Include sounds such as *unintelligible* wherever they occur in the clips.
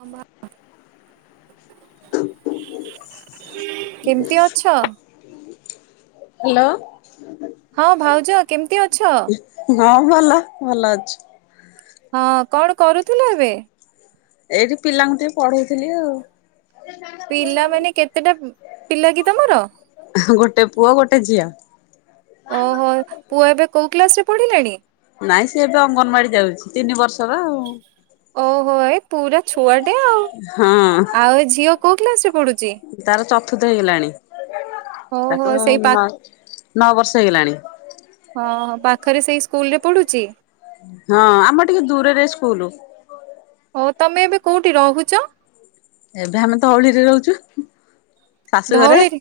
*unintelligible* କେମତି ଅଛ? ହ୍ୟାଲୋ। ହଁ ଭାଉଜ କେମିତି ଅଛ? ହଁ ଭଲ ଭଲ ଅଛି। ହଁ କଣ କରୁଥିଲ ଏବେ? ଏଇଠି ପିଲାଙ୍କୁ ଟିକେ ପଢଉଥିଲି ଆଉ। ପିଲାମାନେ କେତେଟା ପିଲା କି ତମର? ଗୋଟେ ପୁଅ ଗୋଟେ ଝିଅ। ଓହୋ ପୁଅ ଏବେ କୋଉ କ୍ଲାସ ରେ ପଢିଲାଣି? ନାଇଁ ସେ ଏବେ ଅଙ୍ଗନବାଡି ଯାଉଛି ତିନି ବର୍ଷର ଆଉ। ଓହୋ ଏ ପୁରା ଛୁଆଟେ ଆଉ ହଁ। ଆଉ ଏ ଝିଅ କୋଉ କ୍ଲାସ ରେ ପଢୁଛି? ତାର ଚତୁର୍ଥ ହେଇଗଲାଣି ଓହୋ ତାକୁ ସେଇ ପା ନ-ନଅ ବର୍ଷ ହେଇଗଲାଣି। ହଁ ପାଖରେ ସେଇ ସ୍କୁଲ୍ ରେ ପଢୁଛି। ହଁ ଆମର ଟିକେ ଦୂରରେ ସ୍କୁଲ୍। ହଉ ତମେ ଏବେ କୋଉଠି ରହୁଛ? ଏବେ ଆମେ ତ ଧଉଳିରେ ରହୁଛୁ। ଶାଶୁ ଘରେ। ଧଉଳିରେ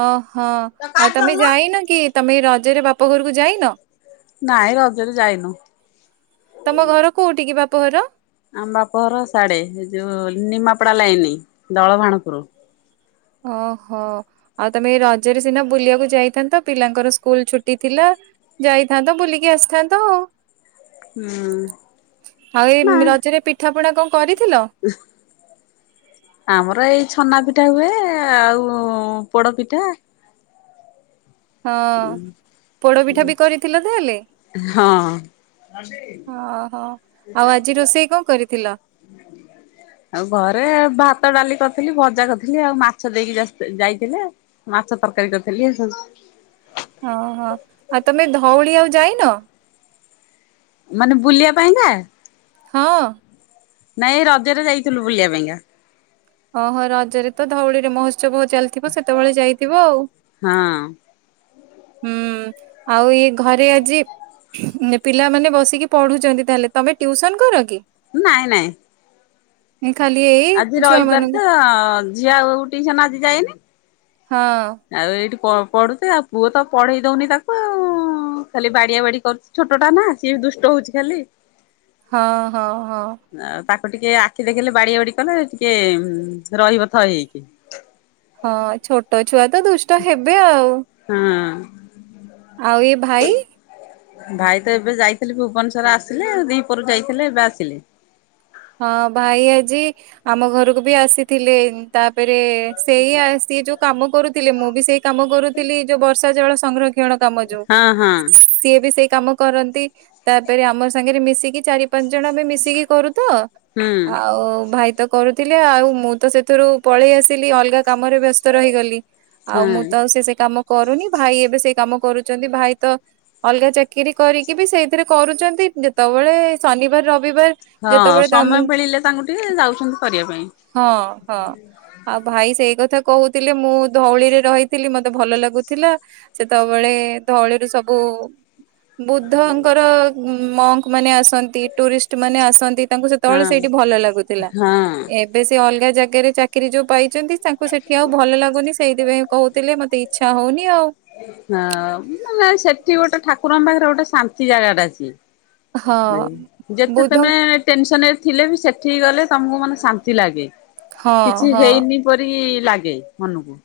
ଓହୋ ଆଉ ତମେ ଯାଇନ କି ତମେ ଏ ରଜରେ ବାପ ଘରକୁ ଯାଇନ। ନାଇଁ ରଜରେ ଯାଇନୁ। ତମ ଘର କୋଉଠି କି ବାପ ଘର? ଆମ ବାପଘର ସାଢ଼େ ଏ ଯଉଁ ନିମାପଡ଼ା ଲାଇନ ଦଳଭାଣପୁରୁ। ଓହୋ। ଆଉ ତମେ ଏ ରଜରେ ସିନା ବୁଲିବାକୁ ଯାଇଥାନ୍ତ ପିଲାଙ୍କର ସ୍କୁଲ୍ ଛୁଟି ଥିଲା। ଯାଇଥାନ୍ତ ବୁଲିକି ଆସିଥାନ୍ତ ଆଉ ହୁଁ ଆଉ ଏଇ ରଜରେ ପିଠା ପଣା କଣ କରିଥିଲ? ଉହ୍ ଆମର ଏଇ ଛନା ପିଠା ହୁଏ ଆଉ ପୋଡ଼ ପିଠା। ହଁ ପୋଡ଼ପିଠା ବି କରିଥିଲ ତାହେଲେ। ହଁ। ହଁ ହୋ ଆଉ ଆଜି ରୋଷେଇ କଣ କରିଥିଲ? ଆଉ ଘରେ ଭାତ ଡାଲି କରିଥିଲି ଭଜା କରିଥିଲି ଆଉ ମାଛ ଦେଇକି ଯାଇଥିଲେ। ମାଛ ତରକାରୀ କରିଥିଲି ଏ ସବୁ। ଓହୋ ଆଉ ତମେ ଧଉଳି ଆଉ ଯାଇନ। ମାନେ ବୁଲିବା ପାଇଁକା। ହଁ। ନାଇଁ ରଜରେ ଯାଇଥିଲୁ ବୁଲିବା ପାଇଁକା। ଓହୋ ରଜରେ ତ ଧଉଳିରେ ମହୋତ୍ସବ ଚାଲିଥିବ ସେତେବେଳେ ଯାଇଥିବ ଆଉ। ହଁ। ହୁଁ ଆଉ ଇଏ ଘରେ ଆଜି ପିଲାମାନେ ବସିକି ପଢୁଛନ୍ତି ତାହେଲେ, ତମେ ଟ୍ୟୁସନ କର କି? ନାଇଁ ନାଇଁ ଖାଲି ଏଇ ଆଜି ଛୁଆ ମାନଙ୍କୁ ରଇବାର୍ ତ ଝିଅ ଆଉ ଟିଇସନ ଆଜି ଯାଇନି ହଁ। ଆଉ ଏଇଠି ପଢୁଛି ଆଉ ପୁଅ ତ ପଢେଇ ଦଉନି ତାକୁ ଉଁ ହଁ ଖାଲି ବାଡି଼ଆ ବାଡି଼ କରୁଛି ଛୋଟ ନା ସିଏ ବି ଦୁଷ୍ଟ ହଉଛି ଖାଲି। ହଁ ହଁ ହଁ ଆଉ ତାକୁ ଟିକେ ଆଖି ଦେଖିଲେ ବାଡିଆ ବାଡି କଲେ ଟିକେ ରହିବ ଥଇ ହେଇକି। ହଁ ଛୋଟ ଛୁଆ ତ ଦୁଷ୍ଟ ହେବେ ଆଉ ହଁ। ଆଉ ଏ ଭାଇ। ଭାଇ ତ ଏବେ ଯାଇଥିଲି ଭୁବନେଶ୍ୱର ଆସିଲେ ଦିପହରୁ ଯାଇଥିଲେ ଏବେ ଆସିଲେ। ହଁ ଭାଇ ଆଜି ଆମ ଘରକୁ ବି ଆସିଥିଲେ। ତାପେରେ ସେଇ ସିଏ ଯୋଉ କାମ କରୁଥିଲେ ମୁଁ ବି ସେଇ କାମ କରୁଥିଲି ଯୋଉ ବର୍ଷା ଜଳ ସଂରକ୍ଷଣ କାମ ଯୋଉ ହଁ ହଁ ସିଏ ବି ସେଇ କାମ କରନ୍ତି ତାପେରେ ଆମ ସାଙ୍ଗରେ ମିଶିକି ଚାରି ପାଞ୍ଚ ଜଣ ଆମେ ମିଶିକି କରୁ ତ ହୁଁ ଆଉ ଭାଇ ତ କରୁଥିଲେ ଆଉ ମୁଁ ତ ସେଥିରୁ ପଳେଇ ଆସିଲି ଅଲଗା କାମରେ ବ୍ୟସ୍ତ ରହିଗଲି ଆଉ ହଁ ମୁଁ ତ ସେ ସେ କାମ କରୁନି ଭାଇ ଏବେ ସେଇ କାମ କରୁଛନ୍ତି ଭାଇ ତ ଅଲଗା ଚାକିରି କରିକି ବି ସେଇଥିରେ କରୁଛନ୍ତି ଯେତେବେଳେ ଶନିବାର୍ ରବିବାର୍। ହଁ ସମୟ ପିଳିଲେ ତାଙ୍କୁ ଟିକେ ଯାଉଛନ୍ତି କରିବା ପାଇଁ। ହଁ ହଁ। ଆଉ ଭାଇ ସେଇ କଥା କହୁଥିଲେ ମୁଁ ଧଉଳିରେ ରହିଥିଲି ମତେ ଭଲ ଲାଗୁଥିଲା ସେତବେଳେ ଧଉଳିରୁ ସବୁ ବୁଦ୍ଧଙ୍କର ମଙ୍କ ମାନେ ଆସନ୍ତି ଟୁରିଷ୍ଟ ମାନେ ଆସନ୍ତି ତାଙ୍କ ସ ହଁ ତଳେ ସେଇଠି ଭଲ ଲାଗୁଥିଲା ହଁ। ଏ ବେଶୀ ଅଲଗା ଜାଗାରେ ଚାକିରି ଯୋଉ ପାଇଛନ୍ତି ତାଙ୍କୁ ସେଠି ଆଉ ଭଲ ଲାଗୁନି ସେଇଥିପାଇଁ କହୁଥିଲେ ମତେ ଇଚ୍ଛା ହଉନି ଆଉ। ନାଁ ମାନେ ସେଠି ଗୋଟେ ଠାକୁରଙ୍କ ପାଖରେ ଗୋଟେ ଶାନ୍ତି ଜାଗାଟା ଅଛି। ହଁ ଯେତେ ବୁଦ୍ଧ ତମେ ଟେନସନରେ ଥିଲେ ବି ସେଠିକି ଗଲେ ତମକୁ ମନେ ଶାନ୍ତି ଲାଗେ ହଁ କିଛି ହଁ ହେଇନି ପରି ଲାଗେ ମନକୁ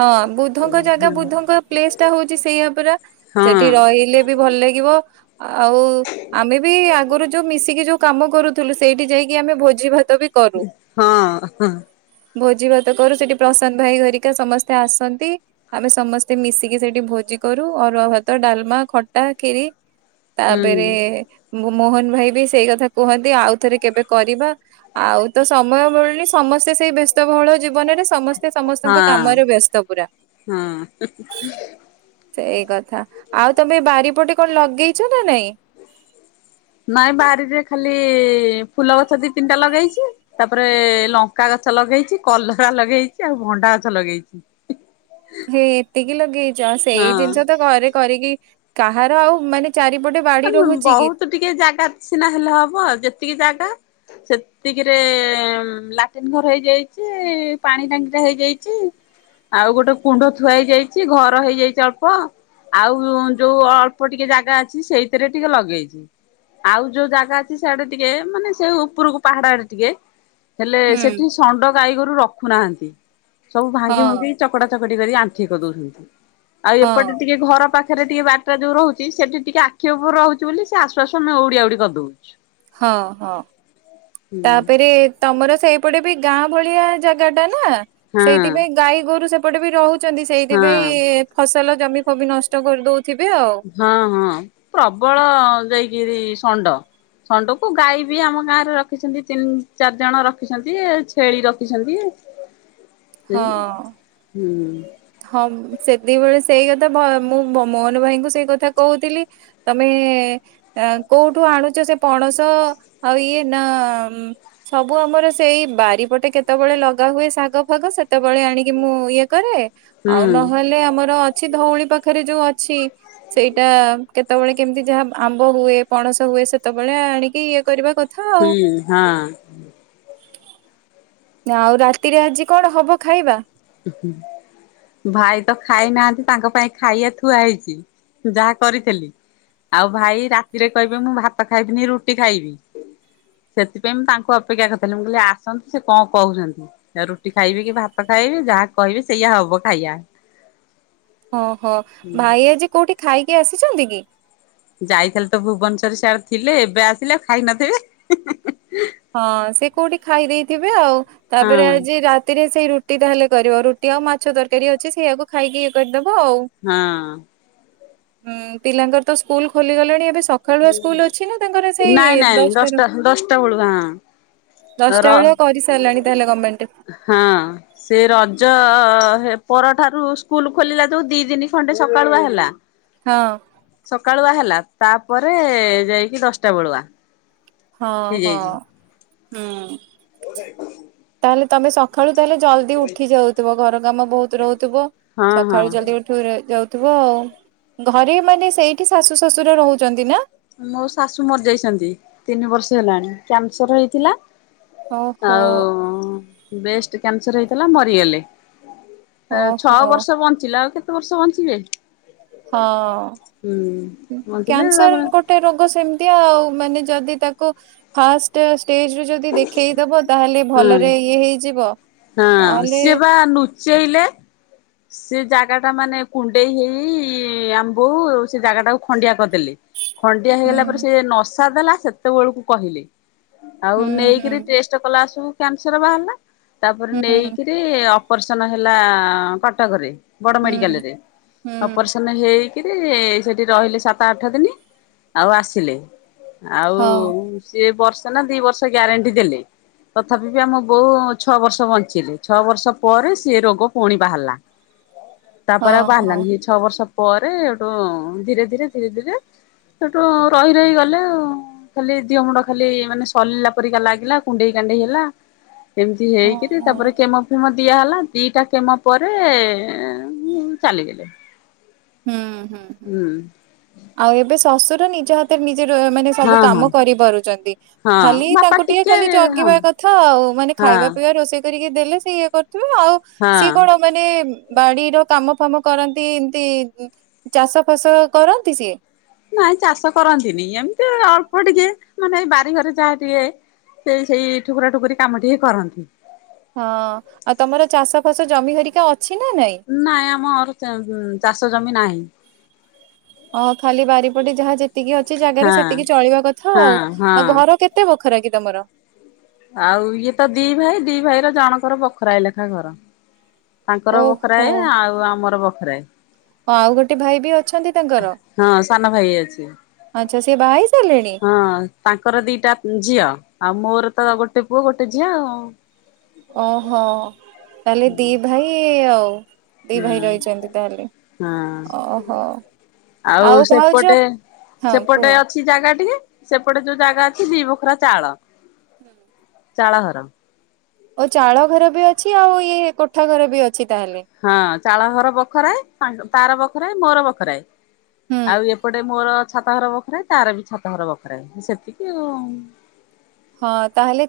ହଁ ବୁଦ୍ଧଙ୍କ ଜାଗା ବୁଦ୍ଧଙ୍କ ପ୍ଲେସ ଟା ହଉଛି ସେଇଆ ପରା। ହଁ ସେଠି ରହିଲେ ବି ଭଲ ଲାଗିବ ଆଉ ଆମେ ବି ଆଗରୁ ଯୋଉ ମିଶିକି ଯୋ କାମ କରୁଥିଲୁ ସେଇଠି ଯାଇକି ଆମେ ଭୋଜି ଭାତ ବି କରୁ ହଁ ହଁ। ଭୋଜି ଭାତ କରୁ ସେଠି ପ୍ରଶାନ୍ତ ଭାଇ ଘରିକା ସମସ୍ତେ ଆସନ୍ତି ଆମେ ସମସ୍ତେ ମିଶିକି ସେଇଠି ଭୋଜି କରୁ ଅରୁଆ ଭାତ, ଡାଲମା, ଖଟା, ଖିରି ହୁଁ ତାପେରେ ମୋ ମୋହନ ଭାଇ ବି ସେଇ କଥା କୁହନ୍ତି ଆଉଥରେ କେବେ କରିବା? ଆଉ ତ ସମୟ ମିଳୁନି ସମସ୍ତେ ସେଇ ବ୍ୟସ୍ତ ବହଳ ଯି ବନରେ ସମସ୍ତେ ହଁ ସମସ୍ତଙ୍କ କାମରେ ବ୍ୟସ୍ତ ପୁରା। ହଁ ସେଇ କଥା ଆଉ ତମେ ବାରିପଟେ କଣ ଲଗେଇଛ ନା ନାଇଁ? ନାଇଁ ବାରିରେ ଖାଲି ଫୁଲ ଗଛ ଦି ତିନିଟା ଲଗେଇଛି। ତାପରେ ଲଙ୍କା ଗଛ ଲଗେଇଛି କଲରା ଲଗେଇଛି ଆଉ ଭଣ୍ଡା ଗଛ ଲଗେଇଛି। ହେ ଏତିକି ଲଗେଇଛ ସେଇ ହଁ ଜିନିଷ ତ ଘରେ କରିକି କାହାର ଆଉ ମାନେ ଚାରିପଟେ ବାଡ଼ି ମାନେ ରହୁଛି କି? ବହୁତ ଟିକେ ଜାଗା ସିନା ହେଲେ ହବ ଯେତିକି ଜାଗା ସେତ୍ ତିକିରେ ଲାଟିନ ଘର ହେଇଯାଇଛି ପାଣି ଟାଙ୍କି ଟା ହେଇଯାଇଛି। ଆଉ ଗୋଟେ କୁଣ୍ଡ ଥୁଆ ହେଇଯାଇଛି ଘର ହେଇଯାଇଛି ଅଳ୍ପ। ଆଉ ଯୋଉ ଅଳ୍ପ ଟିକେ ଜାଗା ଅଛି ସେଇଥିରେ ଟିକେ ଲଗେଇଛି। ଆଉ ଯୋଉ ଜାଗା ଅଛି ସାଡେ ଟିକେ ମାନେ ସେଇ ଉପରକୁ ପାହାଡ ଆଡେ ଟିକେ ହେଲେ ହୁଁ ସେଠି ଷଣ୍ଡ ଗାଈଗୋରୁ ରଖୁନାହାନ୍ତି ସବୁ ଭାଙ୍ଗି ହଁ ଭୁଙ୍ଗି ଚକଟା ଚକଟି କରି ଆଣ୍ଠିଏ କରଦଉଛନ୍ତି ଆଉ ହଁ ଏପଟେ ଟିକେ ଘର ପା ଖରେ ଟିକେ ବାରିଟା ଯୋଉ ରହୁଛି ସେଠି ଟିକେ ଆଖି ଉପରେ ରହୁଛି ବୋଲି ସେ ଆସୁ ଆସୁ ଆମେ ଉଡିଆ ଉଡି କରିଦଉଛୁ। ହଁ ହଁ ହୁଁ। ତାପେରେ ତମର ସେଇପଟେ ବି ଗାଁ ଭଳିଆ ଜାଗା ଟା ନା ହଁ ସେଇଥିପାଇଁ ଗାଈ ଗୋରୁ ସେପଟେ ବି ରହୁ ଛନ୍ତି ହଁ ସେଇଥିପାଇଁ ଫସଲ ଜମି ଫୋମୀ ନଷ୍ଟ କରିଦଉଥିବେ ଆଉ। ହଁ ହଁ ପ୍ରବଳ ଯାଇକିରି ଷଣ୍ଡ। ଷଣ୍ଡକୁ ଗାଈ ବି ଆମ ଗାଁ ରେ ରଖିଛନ୍ତି ତିନି ଚାରି ଜଣ ରଖିଛନ୍ତି ଛେଳି ରଖିଛନ୍ତି। ସେଇଆ ହଁ। ହୁଁ। ହଁ ସେତିକି ବଳେ ସେଇ କଥା ଭା ମୁଁ ମୋହନ ଭାଇଙ୍କୁ ସେଇ କଥା କହୁଥିଲି ତମେ ଆ କୋଉଠୁ ଆଣୁଛ ସେ ପଣସ? ଆଉ ଇଏ ନା ସବୁ ଆମର ସେଇ ବାରିପଟେ କେତେବେଳେ ଲଗା ହୁଏ ଶାଗ ଫାଗ ସେତେବେଳେ ଆଣିକି ମୁଁ ଇଏ କରେ ହୁଁ ଆଉ ନହେଲେ ଆମର ଅଛି ଧଉଳି ପାଖରେ ଯୋଉ ଅଛି ସେଇଟା କେତେବେଳେ କେମିତି ଯାହା ଆମ୍ବ ହୁଏ ପଣସ ହୁଏ ସେତେବେଳେ ଆଣିକି ଇଏ କରିବା କ ହୁଁ ହଁ। ଆଉ ରାତିରେ ଆଜି କଣ ହବ ଖାଇବା? *inaudible* ଭାଇ ତ ଖାଇ ନାହାନ୍ତି ତାଙ୍କ ପାଇଁ ଖାଇଆ ଥୁଆ ହେଇଚି ଯାହା କରିଥିଲି। ଆଉ ଭାଇ ରାତିରେ କହିବେ ମୁଁ ଭାତ ଖାଇବିନି ରୁଟି ଖାଇବି। ସେଥିପାଇଁ ମୁଁ ତାଙ୍କୁ ଅପେକ୍ଷା କରିଥିଲି ମୁଁ କହିଲି ଆସନ୍ତୁ ସେ କଣ କହୁଚନ୍ତି। ରୁଟି ଖାଇବେ କି ଭାତ ଖାଇବେ ଯାହା କହିବେ ସେଇଆ ହବ ଖାଇଆ। ହଁ ହୋ ଭାଇ ଆଜି କୋଉଠି ଖାଇକି ଆସିଛନ୍ତି କି? ଯାଇଥିଲେ ତ ଭୁବନେଶ୍ୱରରେ ସିଆଡେ ଥିଲେ ଏବେ ଆସିଲେ ଖାଇ ନଥିବେ? ହଁ ସେ କୋଉଠି ଖାଇ ଦେଇଥିବେ ଆଉ ହଁ ତାପରେ ଆଜି ରାତିରେ ସେଇ ରୁଟି ରୁଟି ତାହେଲେ କରିବ ରୁଟି ଆଉ ମାଛ ତରକାରୀ ଅଛି ସେଇଆକୁ ଖାଇକି ଇଏ କରିଦବ ଆଉ। ହଁ। ଉଁ ପିଲାଙ୍କର ତ ସ୍କୁଲ ଖୋଲିଗଲାଣି ଏବେ ସକାଳୁଆ ସ୍କୁଲ ଅଛି ନା ତାଙ୍କର ସେଇ ନାଇଁ ନାଇଁ ଦଶଟାରୁ? ଦଶଟା *unintelligible* ର ଦଶଟା ବେଳେ କରିସାରିଲାଣି ତାହେଲେ ଗମେଣ୍ଟ। ହଁ। ସେ ରଜ ପରଠାରୁ ସ୍କୁଲ ଖୋଲିଲା ଯୋଉ ଦି ଦନି ଖଣ୍ଡେ ସକାଳୁଆ ହେଲା। ହଁ। ସକାଳୁଆ ହେଲା ତାପରେ ଯାଇକି ଦଶଟା ବେଳୁଆ। ହଁ ହଁ ହେଇଯାଇଛି। ହୁଁ। ତାହେଲେ ତମେ ସକାଳୁ ତାହେଲେ ଜଲ୍ ଯଦି ଉଠି ଯାଉଥିବ ଘର କାମ ବୋହୁତ ରହୁଥିବ ହଁ ହଁ ସକାଳୁ ଜଲଦି ଉଠି ଯାଉ ଆଉ ଘରେ ମାନେ ସେଇଠି ଶାଶୁ ଶ୍ୱଶୁର ରହୁଛନ୍ତି ନା? ମୋ ଶାଶୁ ମରିଯାଇଛନ୍ତି, ତିନି ବର୍ଷ ହେଲାଣି କ୍ୟାନସର ହେଇଥିଲା। ଓହୋ ଆଉ ବେଷ୍ଟ କ୍ୟାନସର ହେଇଥିଲା ମରିଗଲେ। ଛଅ ଓହୋ ବର୍ଷ ବଞ୍ଚିଲା ଆଉ କେତେ ବର୍ଷ ବଞ୍ଚିବେ। ହୁଁ। ହଁ ବଞ୍ଚିଲେ କ୍ୟାନସର ତାପରେ ଗୋଟ ଗୋଟେ ରୋଗ ସେମିତି ଆଉ ମାନେ ଯଦି ତାକୁ ଫାଷ୍ଟ ଷ୍ଟେଜରୁ ଯଦି ଦେଖେଇଦବ ତାହେଲେ ହଁ ଭଲରେ ଇଏ ହେଇଯିବ ନହେଲେ ସେଇଲେ। ସେ ଜାଗା ଟା ମାନେ କୁଣ୍ଡେଇ ହେଇ ଆମ୍ ବୋଉ ସେ ଜାଗା ଟାକୁ ଖଣ୍ଡିଆ କରିଦ ଖଣ୍ଡିଆ ହୁଁ ହେଇଗଲା ପରେ ସେ ନସା ଦେଲା ସେତେବେଳକୁ କହିଲେ। ଆଉ ହୁଁ ହୁଁ ନେଇକରି ଟେଷ୍ଟ କଲା ସବୁ କ୍ୟାନସର ବାହାରିଲା ତାପରେ ହୁଁ ନେଇକରି ସେ ଅପରେସନ ହେଲା କଟକରେ। ବଡ ମେଡିକାଲ ହୁଁ ରେ ହୁଁ ଅପରେସନ ହେଇ କି ସେଠି ରହିଲେ ସାତ ଆଠ ଦିନ ଆଉ ଆସିଲେ ଆଉ ହଉ ସିଏ ବର୍ଷେ ନା ଦି ବର୍ଷ ଗ୍ୟାରେଣ୍ଟି ଦେଲେ। ତଥାପି ବି ଆମ ବୋଉ ଛଅ ବର୍ଷ ବଞ୍ଚିଲେ, ଛଅ ବର୍ଷ ପରେ ସେଏ ରୋଗ ପୁଣି ବାହାରିଲା। ତାପରେ ହଉ ଆଉ ହଉ ବାହାରିଲାନି ସେ ଛଅ ବର୍ଷ ପରେ ଧୀରେ ଧୀରେ ଧୀରେ ଧୀରେ ସେଠୁ ରହି ରହି ଗଲେ ଆଉ। ଖାଲି ଦିଅ ମୁଣ୍ଡ ଖାଲି ମାନେ ସରିଲା ପରିକା ଲାଗିଲା କୁଣ୍ଡେଇ କା ହେଲା ଏମିତି ହଉ ହେଇକରି ହଉ ତାପରେ କେମ ମ ଦିଆହଲା ଦିଟା କେମ ପରେ ଚାଲିଗଲେ। ହୁଁ ହୁଁ ହୁଁ ଆଉ ଏବେ ଶ୍ୱଶୁର ନିଜ ହାତ ନିଜେ ମାନେ ହଁ ସବୁ ହଁ କାମ କରିପାରୁଚନ୍ତି। ହଁ ଖାଲି ବାପା ତାଙ୍କୁ ଟିକେ ଖାଲି ହଁ ଜଗିବା କଥା ଆଉ ମାନେ ହଁ ଖାଇବା ପିଇବା ରୋଷେଇ କରିକି ଦେଲେ ସି ଇଏ କରୁଥିବ ଆଉ ସିଏ ହଁ କଣ ମାନେ ବାଡିର କାମ ଫାମ କରନ୍ତି ଏମତି ଚାଷ ଫାସ କରନ୍ତି ସିଏ? ନାଇଁ ଚାଷ କରନ୍ତିନି ଏମିତି ଅଳ୍ପ ଟିକେ ମାନେ ବାରିଘରେ ଯାହା ଟିକେ ସେ ସେଇ ଠୁକୁରା ଠୁକୁରି କାମଟି ହି କରନ୍ତି। ହଁ ଆଉ ତମର ଚାଷ ଫାସ ଜମି ହରିକା ଅଛି ନା ନାଇଁ? ନାଏ ଆମର ଚାଷ ଚାଷ ଜମି ନାହିଁ। ଓ ଖାଲି ବାରିପଟେ ଯାହା ଯେତିକି ଅଛି ଜାଗାରେ ହଁ ସେତିକି ଚଳିବା କଥା ଆଉ ହଁ ହଁ ଆଉ ଘର କେତ୍ କେତେ ବଖରା କି ତମର? ଆଉ ଇଏ ତ ଦି ଭାଇ ଦି ଭାଇ ର ଜଣଙ୍କର ବଖରା ଏ ଲେଖା ଘର। ତାଙ୍କର ଓହୋ ବଖରାଏ ଆଉ ଆମର ବଖରାଏ। ଆଉ ଗୋଟେ ଭାଇ ବି ଅଛନ୍ତି ତାଙ୍କର ହଁ ସାନ ଭାଇ ଅଛି। ଆଛା ସେ ବାହା ହେଇ ସାରିଲେଣି। ହଁ ତାଙ୍କର ଦିଟା ଝିଅ ଆଉ ମୋର ତ ଗୋଟେ ପୁଅ ଗୋଟେ ଝିଅ ଆଉ। ଓହୋ ତାହେଲେ ଦି ଭାଇ ଆଉ। ଦି ହୁଁ ଭାଇ ରହିଛନ୍ତି ତାହେଲେ ହଁ ଓହୋ। ଆଉ ସେପଟେ ହଁ କୁହ ସେପଟେ ଅଛି। ଚି ଜାଗା ଟିକେ ସେପଟେ ଯୋଉ ଜାଗା ଅଛି ଦି ବୋଖରା ଚାଳ। ହୁଁ। ଚାଳଘର। ଓ ଚାଳ ଘର ବି ଅଛି ଆଉ ଇଏ କୋଠା ଘର ବି ଅଛି ତାହେଲେ। ହଁ ଚାଳ ଘର ବଖରାଏ ତାର ବଖରାଏ ମୋର ବଖରାଏ। ହୁଁ ଆଉ ଏପଟେ ମୋର ଛାତଘର ବଖରାଏ ତାର ବି ଛାତଘର ବଖରାଏ ସେତିକି ଆଉ। ହଁ ତାହେଲେ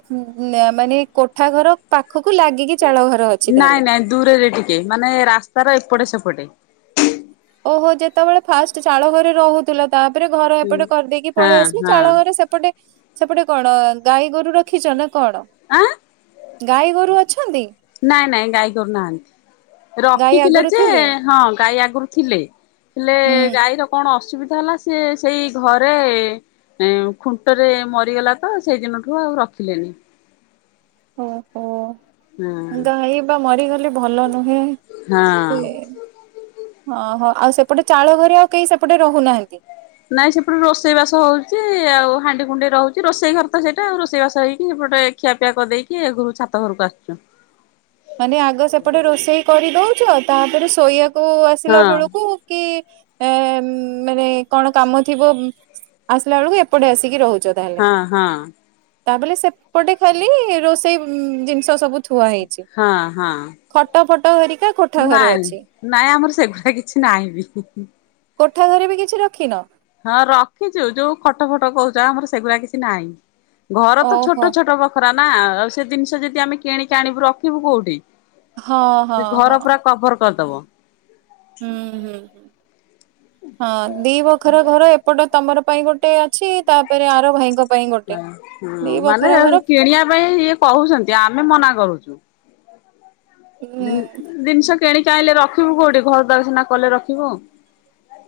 ମାନେ କୋଠା ଘର ପାଖକୁ ଲାଗିକି ଚାଳଘର। ନାଇଁ ନାଇଁ ଦୂରରେ ଟିକେ ମାନେ ରାସ୍ତାର ଏପଟେ ସେପଟେ। ଓହୋ ଯେତେବେଳେ ଫାଷ୍ଟ ଚାଳ ଘରେ ରହୁଥିଲ। ତାପରେ ଘର ହୁଁ। ଏପଟେ କରିଦେଇକି ପଳେଇ ହଁ ଆସିଲି ହଁ ଚାଳ ଘରେ ସେପଟେ। ସେପଟେ କଣ ଗାଈ ଗୋରୁ ରଖିଛ ନା କଣ ଆଁ ଗାଈ ଗୋରୁ ଅଛନ୍ତି। ନାଇଁ ନାଇଁ ଗାଈ ଗୋରୁ ନାହାନ୍ତି ଗାଈ ରଖିଥିଲେ ଆଗରୁ ଯେ ଥିଲେ ହଁ ଗାଈ ଆଗରୁ ଥିଲେ। ହେଲେ ହୁଁ ଗାଈର କଣ ଅସୁବିଧା ହେଲା ସେ ସେଇ ଘରେ ଖୁଣ୍ଟରେ ମରିଗଲା ତ ସେଇଦିନଠୁ ଆଉ ରଖିଲେନି। ଓହୋ। ହଁ ଗାଈ ବା ମରିଗଲେ ଭଲ ନୁହେଁ ସେ ହଁ। ଅ ହ ଆଉ ସେପଟେ ଚାଳ ଘରେ ଆଉ କେହି ସେପଟେ ରହୁନାହାନ୍ତି। ନାଇଁ ସେପଟେ ରୋଷେଇ ବାସ ହଉଛି ଆଉ ହାଣ୍ଡି କୁଣ୍ଡି ରହୁଛି ରୋଷେଇ ଘର ତ ସେଇଟା ଆଉ ରୋଷେଇ ବାସ ହେଇକି ସେପଟେ ଖିଆପିଆ କରି ଦେଇକି ଏ ଘରୁ ଛାତ ଘରକୁ ଆସୁଛୁ। ମାନେ ଆଗ ସେପଟେ ରୋଷେଇ କରିଦଉଛ ତାପରେ ଶୋଇବାକୁ ହଁ ଆସିଲା ବେଳକୁ କି ମାନେ କଣ କାମ ଥିବ। ଆସିଲା ବେଳକୁ ଏପଟେ ଆସିକି ରହୁଛ। ହଁ ହଁ। ତାପରେ ସେପଟେ ଖାଲି ରୋଷେଇ ଜିନିଷ ସବୁ ଥୁଆ ହେଇଛି। ହଁ ହଁ। ଖଟ ଫଟ ହରିକା। ନାଇଁ ନାଇଁ ଆମର ସେଗୁଡା କିଛି ନାହିଁ ବି। କୋଠା ଘରେ ବି କିଛି ରଖିନ। ହଁ ରଖିଛୁ ଯୋଉ ଖଟ ଫଟ କହୁଛ ଆମର ସେଗୁଡା କିଛି ନାହିଁ ଘର ତ ଓହୋ। ଛୋଟ ଛୋଟ ବ ଖରା ନା ଆଉ ସେ ଜିନିଷ ଯଦି ଆମେ କିଣିକି ଆଣିବୁ ରଖିବୁ କୋଉଠି। ହଁ ହଁ ସେ ହଁ ଘର ପୁରା କଭର କରିଦବ। ହୁଁ ହୁଁ ହଁ ଦି ବଖରା ଘର ଏପଟେ ତମର ପାଇଁ ଗୋଟେ ଅଛି ତାପରେ ଆର ଭାଇଙ୍କ ପାଇଁ ଗୋଟେ। ହଁ ହୁଁ ଦି ମାନେ ବଖରା ଘର କିଣିବା ପାଇଁ ଇଏ କହୁଛନ୍ତି ଆମେ ମନା କରୁଛୁ। ଉଁ ଜିନିଷ କିଣିକି ଆଇଁଲେ ରଖିବୁ କୋଉଠି ଘର ଦ୍ବାର ସିନା କଲେ ରଖିବୁ।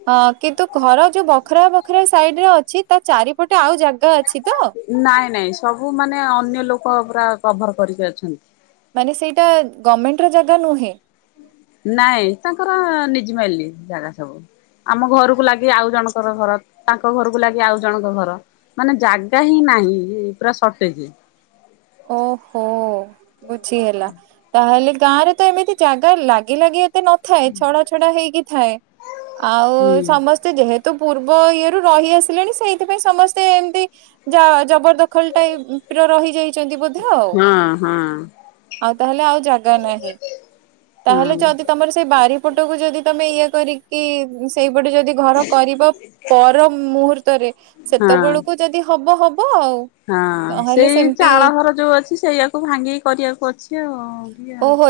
ହଁ କିନ୍ତୁ ଘର ଯୋଉ ବଖରା ବଖରେ ସାଇଡି ରେ ଅଛି ତା ଚାରିପଟେ ଆଉ ଜାଗା ଅଛି ତ? ନାଇଁ ନାଇଁ ସବୁ ମାନେ ଅନ୍ୟ ଲୋକ ପୁରା କଭର କରିକି ଅଛନ୍ତି। ମାନେ ସେଇଟା ଗଭର୍ଣମେଣ୍ଟ ର ଜାଗା ନୁହେଁ। ନାଇଁ ତାଙ୍କର ନିଜ୍‌ ମାଇଲି ଜାଗା ସବୁ। ଆମ ଘରକୁ ଲାଗି ଆଉ ଜଣଙ୍କର ଘର ତାଙ୍କ ଘରକୁ ଲାଗି ଆଉ ଜଣଙ୍କ ଘର। ମାନେ ଜାଗା ହିଁ, ନାହିଁ ପୁରା ସଟେଜେ। ଓହୋ! ବୁଝି ହେଲା ତା, ହେଲେ ଗାଁରେ ତ ଏମିତି ଜାଗା ଲାଗି ଲାଗି ତ ନଥାଏ ଛଡା ଛଡା ହେଇକି ଥାଏ। ଆଉ, ହୁଁ ସମସ୍ତ ଯେହେତୁ ପୂର୍ବ ଇଏ ରୁ ରହି ଆସିଲେଣି, ସେଇଥିପାଇଁ ସମସ୍ତେ ଏମିତି ଯା, ଜବରଦଖଲ ଟାଇ ପ୍ ରହିଯାଇ ଚନ୍ତି ବୋଧ ଆଉ। ହଁ ହଁ ଆଉ, ତାହେଲେ ଆଉ ଜାଗା ନାହିଁ। ହଁ ତାହେଲେ, ଯଦି ତମର ସେଇ ବାରିପଟକୁ ଯଦି ତମେ ଇଏ କରିକି ସି ଏଇପଟେ ଯଦି ଘର କରିବ! ପର ମୁହୂର୍ତ୍ତରେ, ହଁ। ସେତେବେଳକୁ ଯଦି ହବ ହବ ଆଉ। ହଁ, ନହେଲେ ସେଇ ସେମିତି ଚାଳ ଘର ଯୋଉ ଅଛି। ସେଇଆାକୁ ଭାଙ୍ଗିକି କରିବାକୁ ଅଛି ଆଉ। *unintelligible* ଓହୋ